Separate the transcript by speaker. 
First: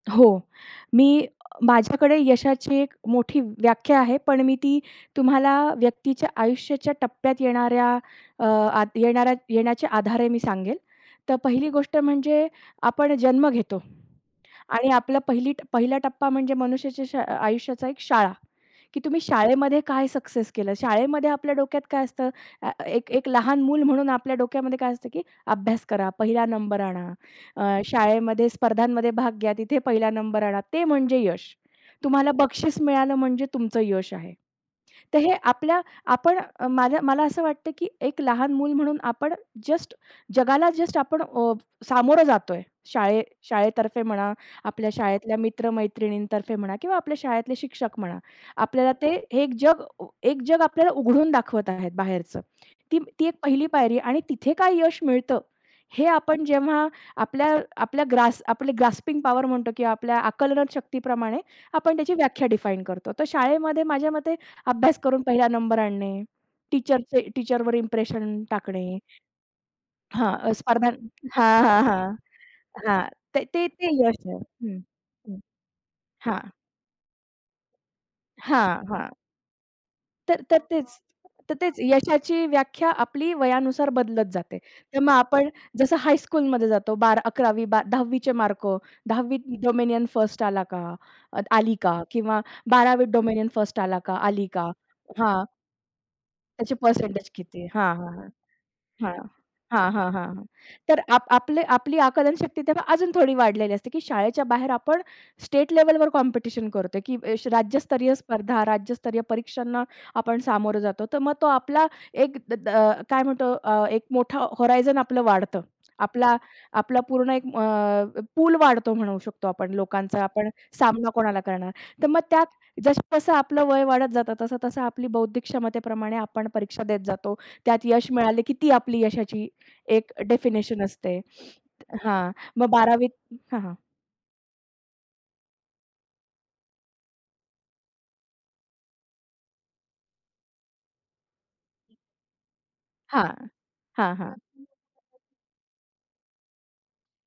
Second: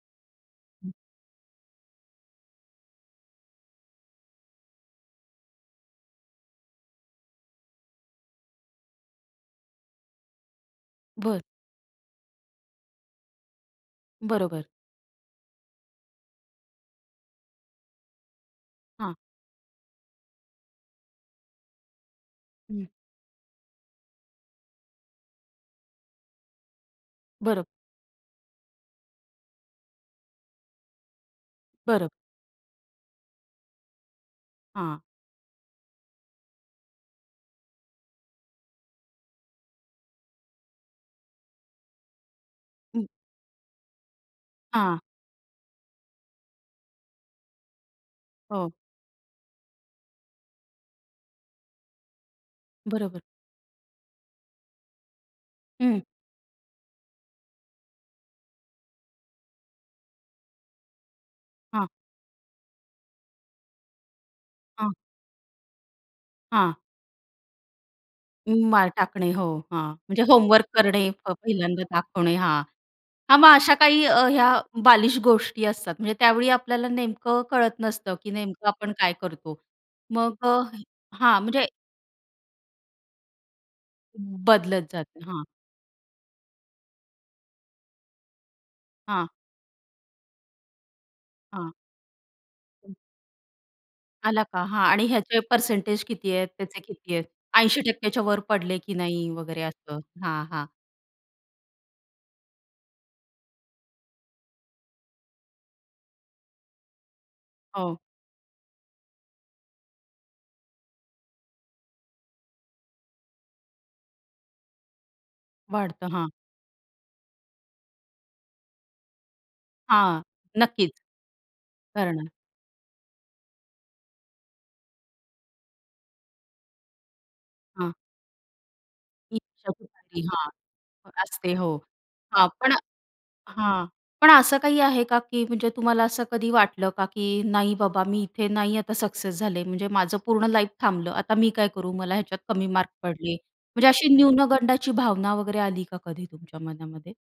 Speaker 1: हो. मी अ, माझ्याकडे यशाची एक मोठी व्याख्या आहे, पण मी ती तुम्हाला व्यक्तीच्या आयुष्याच्या टप्प्यात येणाऱ्या अ, आता येणाऱ्या येण्याच्या आधारे मी सांगेल. तर
Speaker 2: बरं.
Speaker 1: पहिली गोष्ट म्हणजे आपण जन्म घेतो
Speaker 2: बरोबर.
Speaker 1: आणि आपलं पहिली पहिला टप्पा म्हणजे मनुष्याच्या श आयुष्याचा एक शाळा, की
Speaker 2: हां.
Speaker 1: तुम्ही शाळेमध्ये काय सक्सेस केलं. शाळेमध्ये आपल्या डोक्यात काय असतं? अ,
Speaker 2: हं.
Speaker 1: एक एक लहान मूल म्हणून आपल्या डोक्यामध्ये काय असतं, की अभ्यास करा, पहिला नंबर आणा,
Speaker 2: बरं.
Speaker 1: अ, शाळेमध्ये स्पर्धांमध्ये भाग घ्या तिथे पहिला नंबर आणा. ते म्हणजे यश.
Speaker 2: बरं.
Speaker 1: तुम्हाला बक्षीस मिळालं म्हणजे तुमचं यश आहे.
Speaker 2: हां.
Speaker 1: तर हे आपल्या आपण मला मला असं वाटतं, की एक लहान मूल म्हणून आपण जस्ट जगाला जस्ट आपण अ, सामोरं जातोय.
Speaker 2: हं.
Speaker 1: शाळे शाळेतर्फे म्हणा, आपल्या
Speaker 2: हां.
Speaker 1: शाळेतल्या मित्र-मैत्रिणीतर्फे म्हणा किंवा आपल्या शाळेतले शिक्षक म्हणा,
Speaker 2: हो.
Speaker 1: आपल्याला ते एक जग एक जग अ, आपल्याला उघडून दाखवत आहेत बाहेरच. ती
Speaker 2: बरोबर.
Speaker 1: ती एक पहिली पायरी आणि तिथे काय यश मिळतं
Speaker 2: हं.
Speaker 1: हे आपण जेव्हा आपल्या आपल्या ग्रास आपले ग्रास्पिंग पॉवर म्हणतो किंवा आपल्या आकलन शक्तीप्रमाणे
Speaker 2: हां.
Speaker 1: आपण त्याची व्याख्या डिफाईन करतो. तर शाळेमध्ये माझ्या मते
Speaker 2: हां.
Speaker 1: अभ्यास करून पहिला नंबर आणणे,
Speaker 2: हां.
Speaker 1: टीचरचे टीचरवर इंप्रेशन
Speaker 2: उम्म, माळ
Speaker 1: टाकणे,
Speaker 2: टाकणे हो, हां, म्हणजे
Speaker 1: हां
Speaker 2: होमवर्क
Speaker 1: स्पर्धां
Speaker 2: करणे
Speaker 1: हां, हां,
Speaker 2: पहिल्यांदा
Speaker 1: हां,
Speaker 2: दाखवणे हां.
Speaker 1: हां.
Speaker 2: हां,
Speaker 1: ते
Speaker 2: मग
Speaker 1: ते
Speaker 2: अशा
Speaker 1: ते
Speaker 2: काही
Speaker 1: यश
Speaker 2: अ,
Speaker 1: आहे
Speaker 2: ह्या
Speaker 1: हं.
Speaker 2: बालिश
Speaker 1: हं.
Speaker 2: गोष्टी असतात, म्हणजे त्यावेळी
Speaker 1: हां.
Speaker 2: आपल्याला नेमकं कळत नसतं की नेमकं
Speaker 1: हां,
Speaker 2: आपण
Speaker 1: हां.
Speaker 2: काय करतो? मग
Speaker 1: तर तर
Speaker 2: अ,
Speaker 1: तेच
Speaker 2: हां,
Speaker 1: तर
Speaker 2: म्हणजे
Speaker 1: तेच यशाची व्याख्या आपली वयानुसार बदलत जाते.
Speaker 2: बदलत
Speaker 1: तर मग
Speaker 2: जाते हां.
Speaker 1: आपण जसं हायस्कूलमध्ये जातो बारा 11 वी, 10 वी चे मार्क,
Speaker 2: हां.
Speaker 1: 10 वी त डोमिनियन फर्स्ट अ,
Speaker 2: हां.
Speaker 1: आली का? किंवा 12 वी त डोमिनियन फर्स्ट आला का
Speaker 2: आला
Speaker 1: आली
Speaker 2: का?
Speaker 1: का?
Speaker 2: हां आणि ह्याचे अ,
Speaker 1: हां.
Speaker 2: पर्सेंटेज किती आहेत,
Speaker 1: त्याची
Speaker 2: त्याचे किती आहेत
Speaker 1: पर्सेंटेज किती आहे?
Speaker 2: ऐंशी
Speaker 1: हां,
Speaker 2: टक्के
Speaker 1: हां,
Speaker 2: च्यावर पडले की
Speaker 1: हां हां,
Speaker 2: नाही वगैरे
Speaker 1: हां.
Speaker 2: असं
Speaker 1: हां, हां,
Speaker 2: हां, हां.
Speaker 1: तर आप आपले आपली आकलनशक्ती तेव्हा अजून थोडी वाढलेली असते की, शाळेच्या बाहेर आपण स्टेट लेव्हलवर कॉम्पिटिशन करतोय, की ये
Speaker 2: हो.
Speaker 1: राज्यस्तरीय स्पर्धा, राज्यस्तरीय परीक्षांना आपण सामोरं जातो, तर मग तो आपला एक अ, काय म्हणतो अ, एक मोठा होरायझन आपलं वाढतं.
Speaker 2: वाढतं. हां.
Speaker 1: आपला आपला पूर्ण एक अ, पूल वाढतो म्हणू शकतो आपण
Speaker 2: हां,
Speaker 1: लोकांचा, आपण
Speaker 2: नक्कीच.
Speaker 1: सामना कोणाला करणार? तर मग
Speaker 2: करणं
Speaker 1: त्यात जसं-जसं आपलं वय वाढत जातं तसं-तसं आपली बौद्धिक क्षमतेप्रमाणे आपण परीक्षा देत जातो. त्यात
Speaker 2: हां.
Speaker 1: यश मिळालं, की ती आपली यशाची
Speaker 2: इच्छाच
Speaker 1: एक
Speaker 2: उडाली अ, हां,
Speaker 1: डेफिनेशन असते
Speaker 2: असते. हो
Speaker 1: हां
Speaker 2: हां,
Speaker 1: मग
Speaker 2: पण
Speaker 1: 12 वी त हां, हां.
Speaker 2: हां, पण असं काही आहे का की म्हणजे तुम्हाला असं कधी वाटलं का? की नाही बाबा मी इथे नाही आता सक्सेस झाले म्हणजे माझं पूर्ण लाईफ थांबलं आता मी काय करू. मला ह्याच्यात कमी मार्क पडले.
Speaker 1: हां,
Speaker 2: म्हणजे अशी
Speaker 1: हां, हां.
Speaker 2: न्यूनगंडाची भावना वगैरे आली का कधी तुमच्या मनामध्ये?